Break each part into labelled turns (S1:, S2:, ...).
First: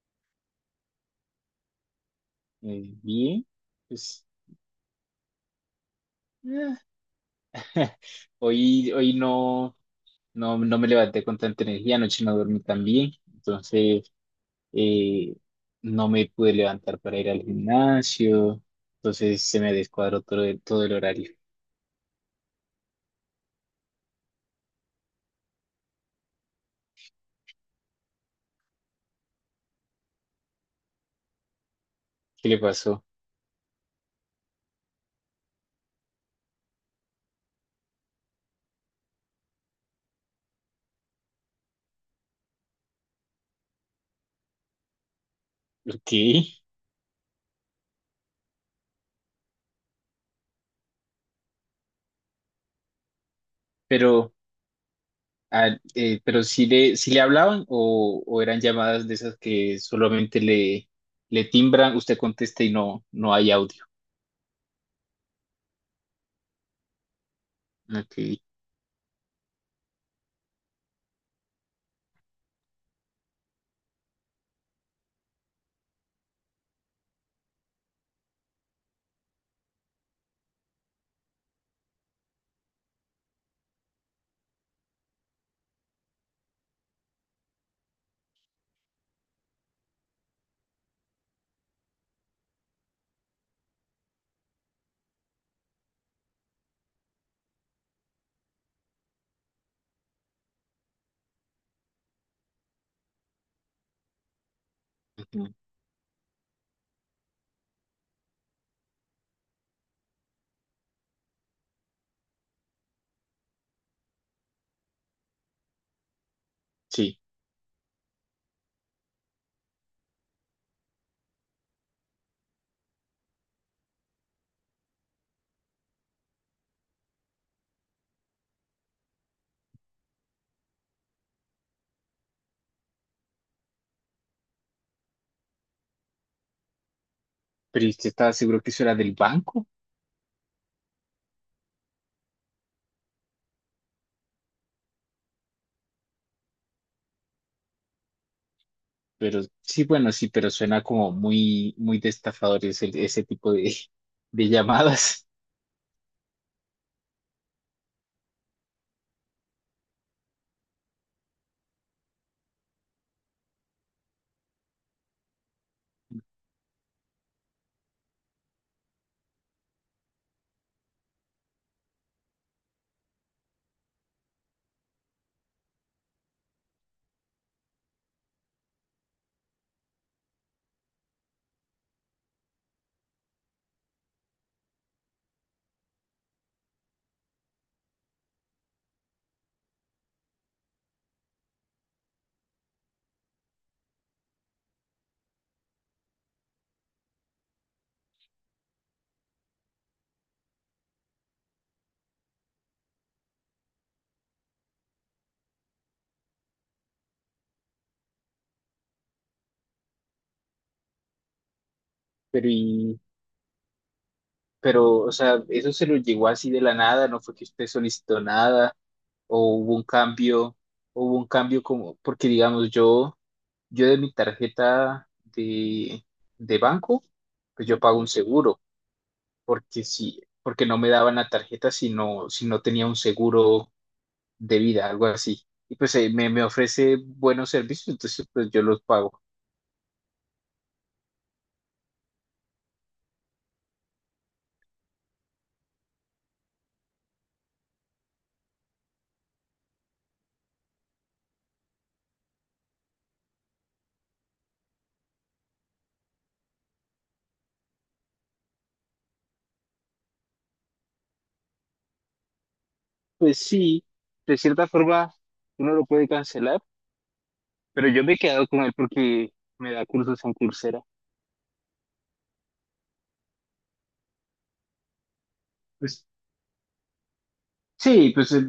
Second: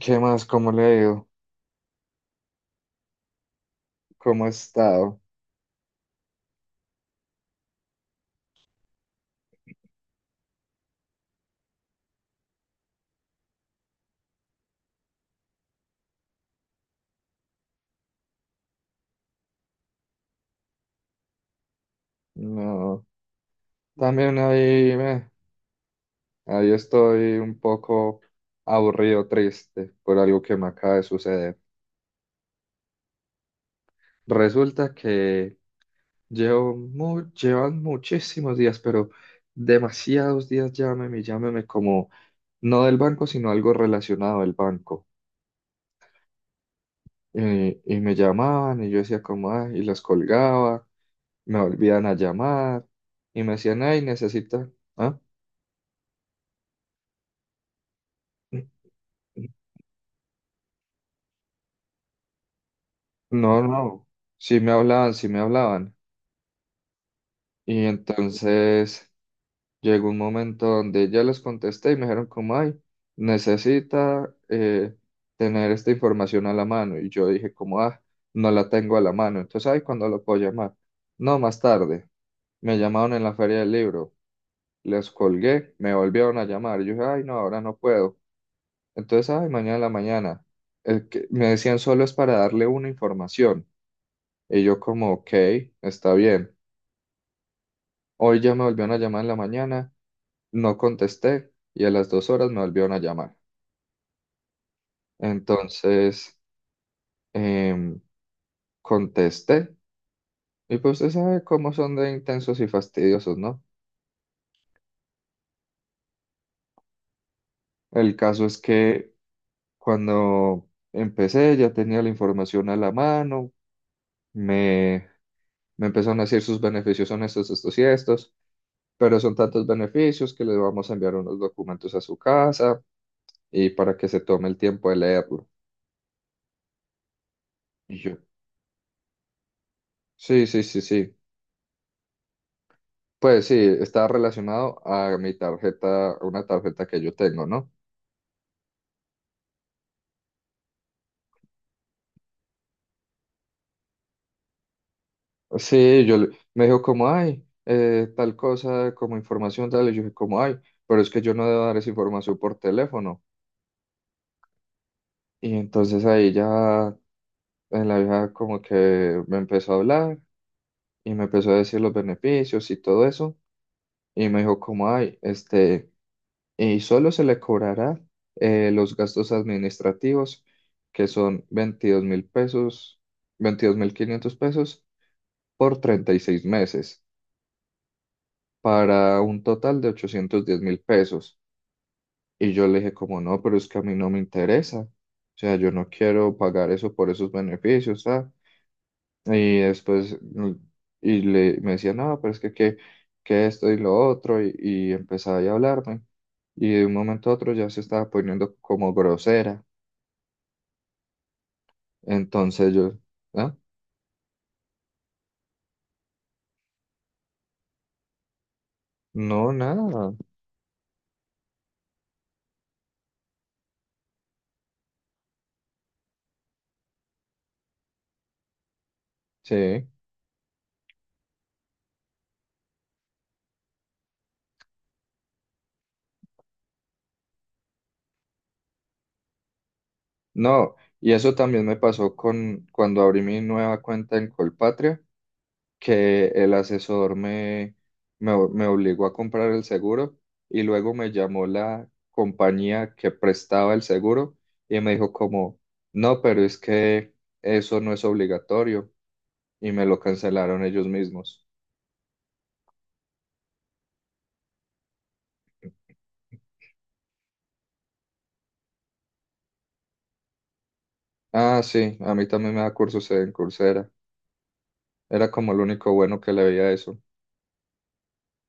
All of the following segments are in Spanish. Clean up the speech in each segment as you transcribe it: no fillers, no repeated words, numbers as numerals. S1: ¿Qué más? ¿Cómo le ha ido?
S2: Bien, pues
S1: ¿Cómo ha estado?
S2: eh, hoy no, no me levanté con tanta energía, anoche no dormí tan bien, entonces eh, no me pude levantar para ir al gimnasio, entonces se me descuadró todo el horario.
S1: No, también ahí, ahí estoy un poco aburrido, triste por algo que me acaba de suceder.
S2: ¿Qué le pasó?
S1: Resulta que llevan muchísimos días, pero demasiados días llámeme como no del banco, sino algo relacionado al banco.
S2: Ok,
S1: Y me llamaban y yo decía como, "Ay", y los colgaba, me volvían a llamar y me decían, ay,
S2: pero,
S1: necesita. ¿Ah?
S2: ah, pero si le hablaban o eran llamadas de esas que solamente le, le timbran, usted contesta y no, no hay
S1: No,
S2: audio.
S1: no, sí me hablaban, sí me hablaban. Y
S2: Ok,
S1: entonces llegó un momento donde ya les contesté y me dijeron como, ay, necesita tener esta información a la mano. Y yo dije como, ah, no la tengo a la mano. Entonces, ay, ¿cuándo lo puedo llamar? No, más tarde. Me llamaron en la feria del libro, les colgué, me volvieron a llamar. Yo dije, ay, no, ahora no puedo. Entonces, ay, mañana en la mañana. El que, me decían, solo es para darle una información. Y yo como, ok, está bien. Hoy ya me volvieron a llamar en la mañana, no contesté, y a las 2 horas me volvieron a llamar.
S2: ujú,
S1: Entonces, em, contesté y pues usted sabe cómo son de intensos y fastidiosos, ¿no?
S2: sí.
S1: El caso es que cuando empecé ya tenía la información a la mano, me, me empezaron a decir, sus beneficios son estos, estos y estos, pero son tantos beneficios que le vamos a enviar unos documentos a su casa y para que se tome el tiempo de leerlo.
S2: Pero yo
S1: Y yo,
S2: estaba seguro que eso era del banco.
S1: sí, sí, sí, sí. Pues sí, está relacionado a mi tarjeta, a una tarjeta que yo tengo, ¿no?
S2: Pero sí, bueno, sí, pero suena como muy, muy de estafadores ese tipo de llamadas.
S1: Sí, me dijo como, ay, tal cosa, como información, tal, y yo dije como, ay, pero es que yo no debo dar esa información por teléfono. Y entonces ahí ya la vieja como que me empezó a hablar y me empezó a decir los beneficios y todo eso. Y me dijo como, ay, este, y solo se le cobrará los gastos administrativos, que son 22.000 pesos, 22.500 pesos por 36 meses, para un total de 810.000 pesos. Y yo le dije, como no, pero es que a mí no me interesa. O sea, yo no quiero pagar eso por esos beneficios, ¿sabes? Y después y me decía, no, pero es que esto y lo otro, y empezaba ahí a hablarme. Y de un momento a otro ya se estaba poniendo como grosera.
S2: Pero,
S1: Entonces yo.
S2: y,
S1: ¿Ah?
S2: pero, o sea, eso se lo llegó así de la nada, no fue que usted solicitó nada,
S1: No,
S2: o hubo un
S1: nada,
S2: cambio, o hubo un cambio como, porque digamos, yo de mi tarjeta de, de banco, pues yo pago un seguro, porque
S1: sí,
S2: si, porque no me daban la tarjeta si no, si no tenía un seguro de vida, algo así. Y pues me, me ofrece buenos servicios, entonces pues yo los pago.
S1: no, y eso también me pasó con cuando abrí mi nueva cuenta en Colpatria, que el asesor me obligó a comprar el seguro, y luego me llamó la compañía que prestaba el seguro y me dijo como, no, pero es que eso no es obligatorio, y me lo cancelaron ellos mismos.
S2: Pues sí, de cierta forma uno lo puede cancelar, pero yo me he quedado con él porque me da cursos en Coursera.
S1: Ah, sí, a mí también me da cursos en Coursera, era como lo único
S2: Pues
S1: bueno que le veía a eso.
S2: sí, pues eh,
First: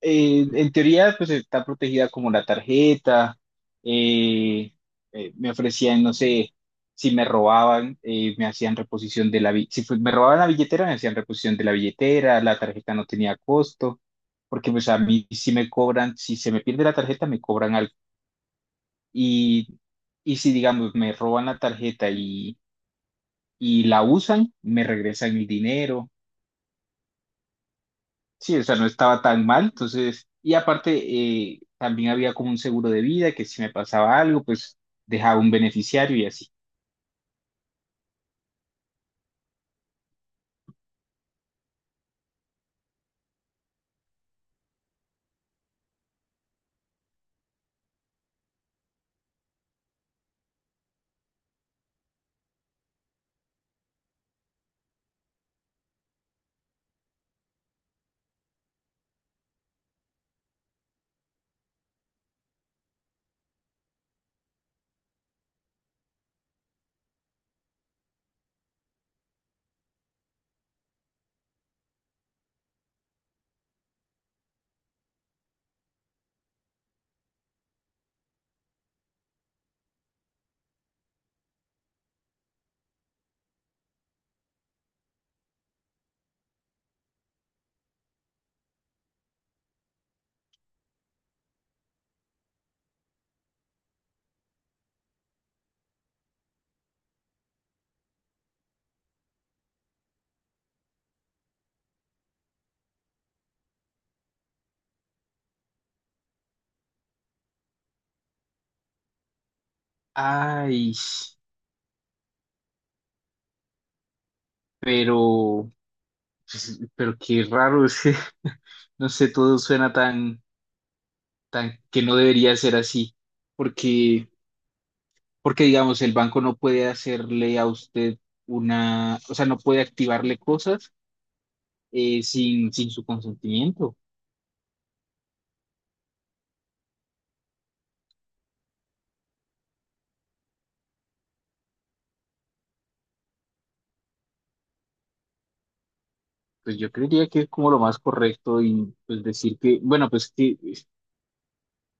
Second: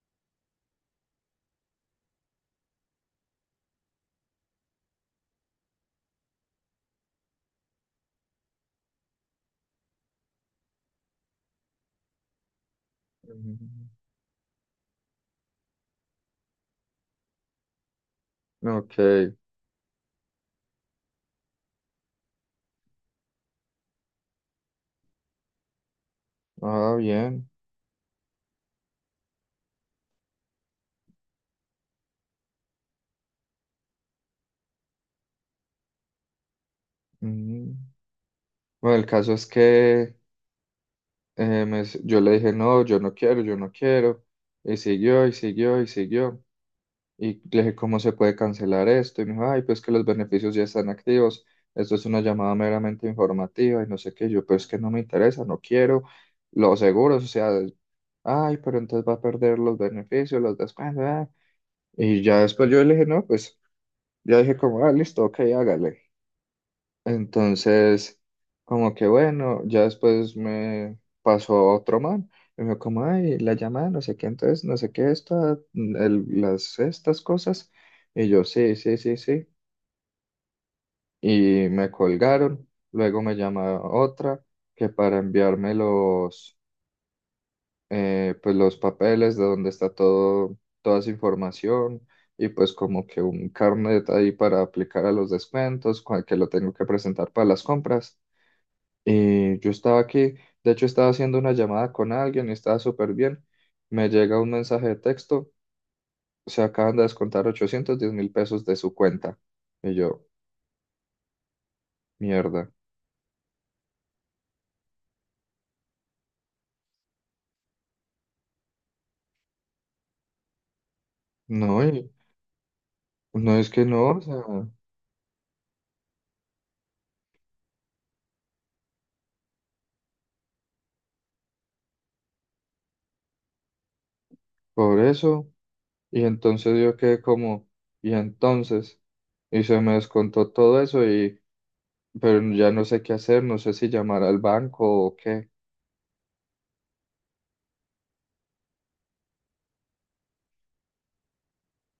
S2: eh, en teoría, pues está protegida como la tarjeta. eh, me ofrecían, no sé, si me robaban, me hacían reposición de la billetera. Si fue- Me robaban la billetera, me hacían reposición de la billetera. La tarjeta no tenía
S1: Ujú.
S2: costo, porque pues a mí si me cobran, si se me pierde la tarjeta, me cobran algo.
S1: Ok,
S2: Y, y si, digamos, me roban la tarjeta y la usan, me regresan el dinero.
S1: ah, bien.
S2: Sí, o sea, no estaba tan mal, entonces, y aparte, también había como un seguro de vida que si me pasaba algo, pues dejaba un beneficiario y así.
S1: Ujú. Bueno, el caso es que yo le dije, no, yo no quiero, yo no quiero. Y siguió, y siguió, y siguió. Y le dije, ¿cómo se puede cancelar esto? Y me dijo, ay, pues que los beneficios ya están activos. Esto es una llamada meramente informativa y no sé qué. Yo, pues que no me interesa, no quiero los seguros. O sea, ay, pero entonces va a perder los beneficios, los descuentos. Ah". Y ya después yo le dije, no, pues ya dije como, ah, listo, ok, hágale. Entonces, como que bueno, ya después me pasó otro man y me dijo como, ay, la llamada, no sé qué, entonces, no sé qué, esta, estas cosas. Y yo, sí, sí, sí, sí. Y me colgaron. Luego me llama otra que para enviarme pues los papeles de donde está todo, toda esa información, y pues como que un carnet ahí para aplicar a los descuentos, que lo tengo que presentar para las compras. Y yo estaba aquí, de hecho estaba haciendo una llamada con alguien y estaba súper bien. Me llega un mensaje de texto, se acaban de descontar 810.000 pesos de su cuenta. Y yo,
S2: Ay,
S1: mierda.
S2: pero, pues, pero qué raro, es que, no sé, todo suena tan, tan
S1: No,
S2: que
S1: y
S2: no debería ser así,
S1: no, es que no, o
S2: porque,
S1: sea,
S2: porque digamos, el banco no puede hacerle a usted una, o sea, no puede activarle cosas sin, sin su consentimiento.
S1: por eso. Y entonces yo quedé como, y entonces, y se me descontó todo eso y, pero ya no sé qué hacer, no sé si llamar al banco o qué.
S2: Pues yo creería que es como lo más correcto y pues decir que, bueno, pues que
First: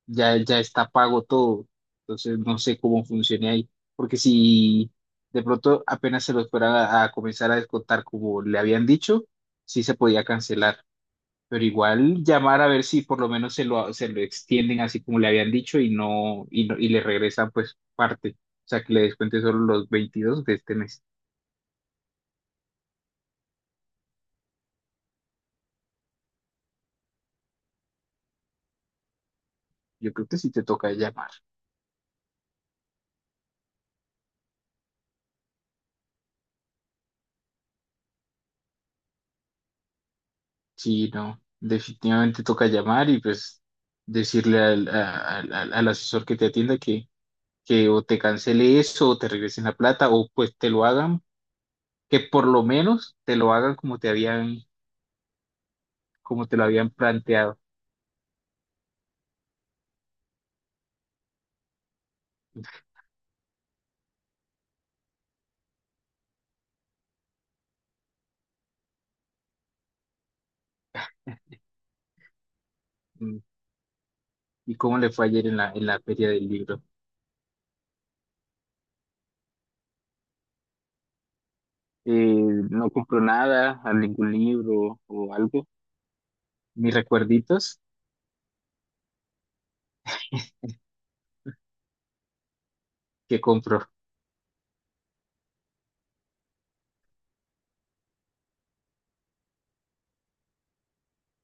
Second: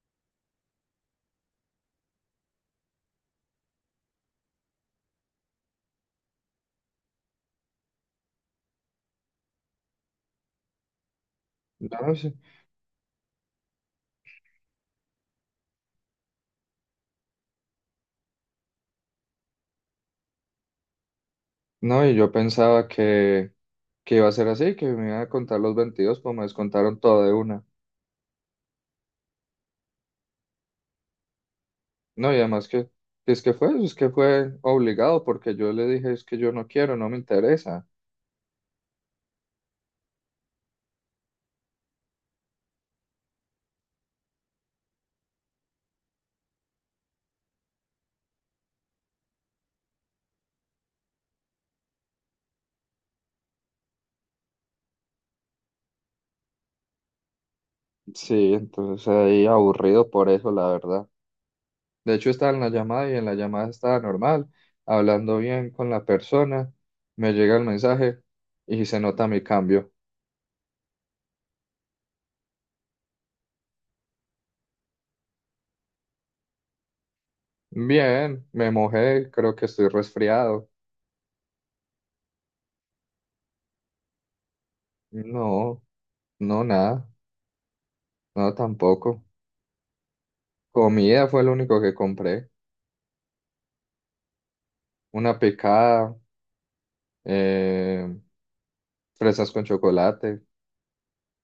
S2: ya, ya está pago todo, entonces no sé cómo funciona ahí, porque si de pronto apenas se los fueran a comenzar a descontar como le habían dicho, sí se podía cancelar, pero
S1: No, no
S2: igual
S1: sé.
S2: llamar a ver si por lo menos se lo extienden así como le habían dicho y no, y no, y le regresan pues parte, o sea que le descuente solo los 22 de este mes.
S1: No, y yo pensaba que iba a ser así, que me iban a contar los 22, pues me descontaron todo de una.
S2: Yo creo que sí te toca llamar.
S1: No, y además que es que fue, si es que fue obligado, porque yo le dije, es que yo no quiero, no me interesa.
S2: Sí, no, definitivamente toca llamar y pues decirle al, al asesor que te atienda que o te cancele eso o te regresen la plata o pues te lo hagan, que por lo menos te lo hagan como te habían, como te lo habían planteado.
S1: Sí, entonces ahí aburrido por eso, la verdad. De hecho, estaba en la llamada y en la llamada estaba normal, hablando bien con la persona, me llega el mensaje y se nota mi cambio.
S2: Mm, ¿y cómo le fue ayer en la feria del libro?
S1: Bien, me mojé, creo que estoy resfriado.
S2: Eh, ¿No compró nada, a ningún libro o algo,
S1: No, no,
S2: mis
S1: nada,
S2: recuerditos
S1: no tampoco. Comida fue lo único que compré.
S2: que compró?
S1: Una picada, eh, fresas con chocolate.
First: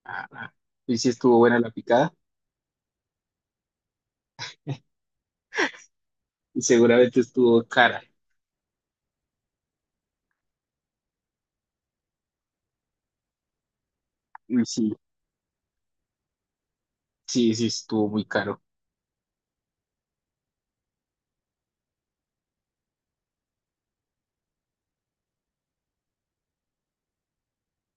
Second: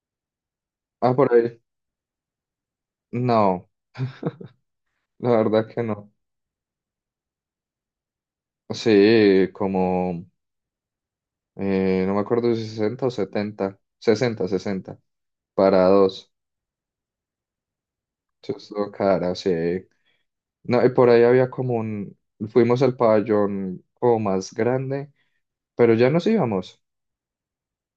S2: Ah, ah. ¿Y sí
S1: Ah, por
S2: estuvo buena
S1: ahí.
S2: la picada
S1: No, la verdad que no.
S2: y seguramente estuvo cara?
S1: Sí, como, no me acuerdo si 60 o 70, 60,
S2: Y sí,
S1: 60. Para dos.
S2: sí, sí estuvo muy
S1: Eso
S2: caro.
S1: estuvo cara, sí. No, y por ahí había como un. Fuimos al pabellón como más grande, pero ya nos íbamos.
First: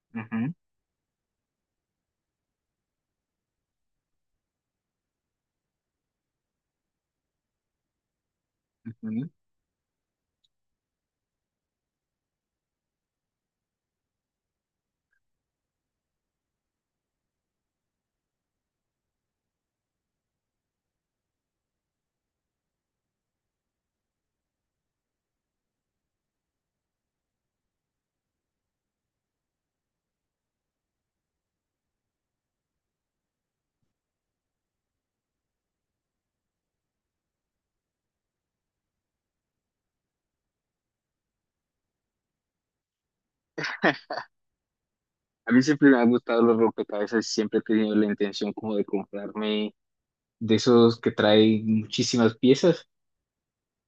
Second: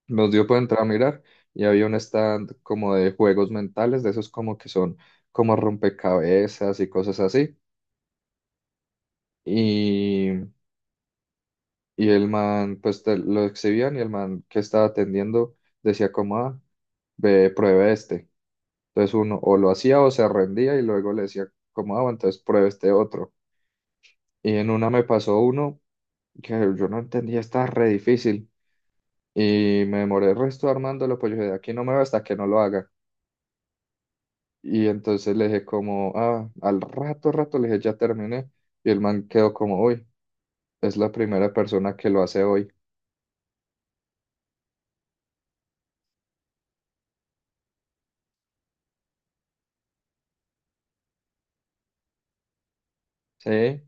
S1: Nos dio
S2: Ujú,
S1: por entrar a mirar y había un stand como de juegos mentales, de esos como que son como rompecabezas y cosas así.
S2: ujú.
S1: Y, y el man, pues lo exhibían, y el man que estaba atendiendo decía como, ah, ve, pruebe este. Entonces uno o lo hacía o se rendía, y luego le decía como, ah, bueno, entonces pruebe este otro. Y en una me pasó uno que yo no entendía, está re difícil. Y me demoré el resto armándolo, pues yo dije, de aquí no me va hasta que no lo haga. Y entonces le dije como, ah, al rato, rato, le dije, ya terminé. Y el man quedó como, uy, es la primera persona que lo hace hoy.
S2: A mí siempre me han gustado los rompecabezas y siempre he tenido la intención como de comprarme de esos que traen muchísimas piezas,
S1: Sí.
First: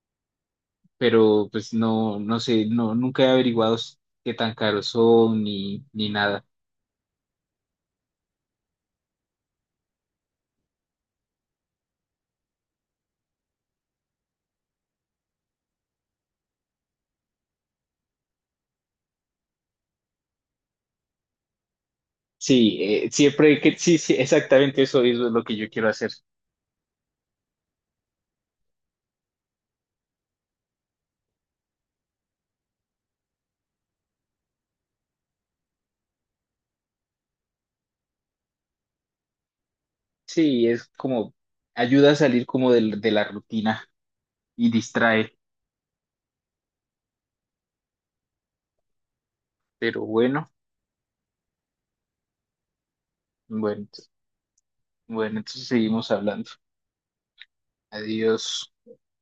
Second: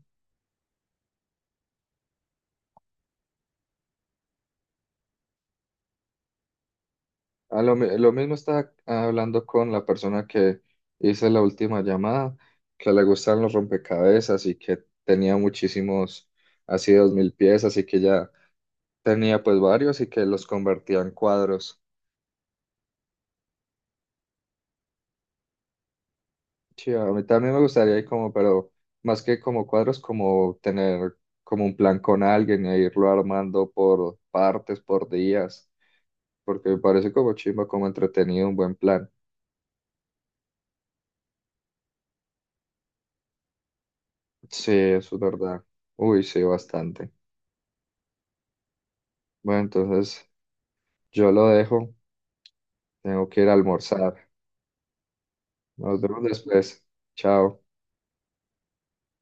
S2: pero pues no, no sé, no, nunca he averiguado qué tan caros son ni, ni nada.
S1: A lo, lo mismo estaba hablando con la persona que hice la última llamada, que le gustan los rompecabezas y que tenía muchísimos, así 2.000 piezas, y que ya tenía pues varios y que los convertía en cuadros.
S2: Sí, siempre que, sí, sí, exactamente eso es lo que yo quiero hacer.
S1: Sí, a mí también me gustaría ir como, pero más que como cuadros, como tener como un plan con alguien e irlo armando por partes, por días, porque me parece como chimba, como entretenido, un buen plan.
S2: Sí, es como ayuda a salir de, la rutina
S1: Sí,
S2: y
S1: eso es
S2: distrae,
S1: verdad. Uy, sí, bastante. Bueno,
S2: pero
S1: entonces.
S2: bueno,
S1: Yo lo dejo, tengo que ir a
S2: bueno, ent-
S1: almorzar.
S2: bueno, entonces
S1: Nos
S2: seguimos
S1: vemos
S2: hablando.
S1: después. Chao.
S2: Adiós.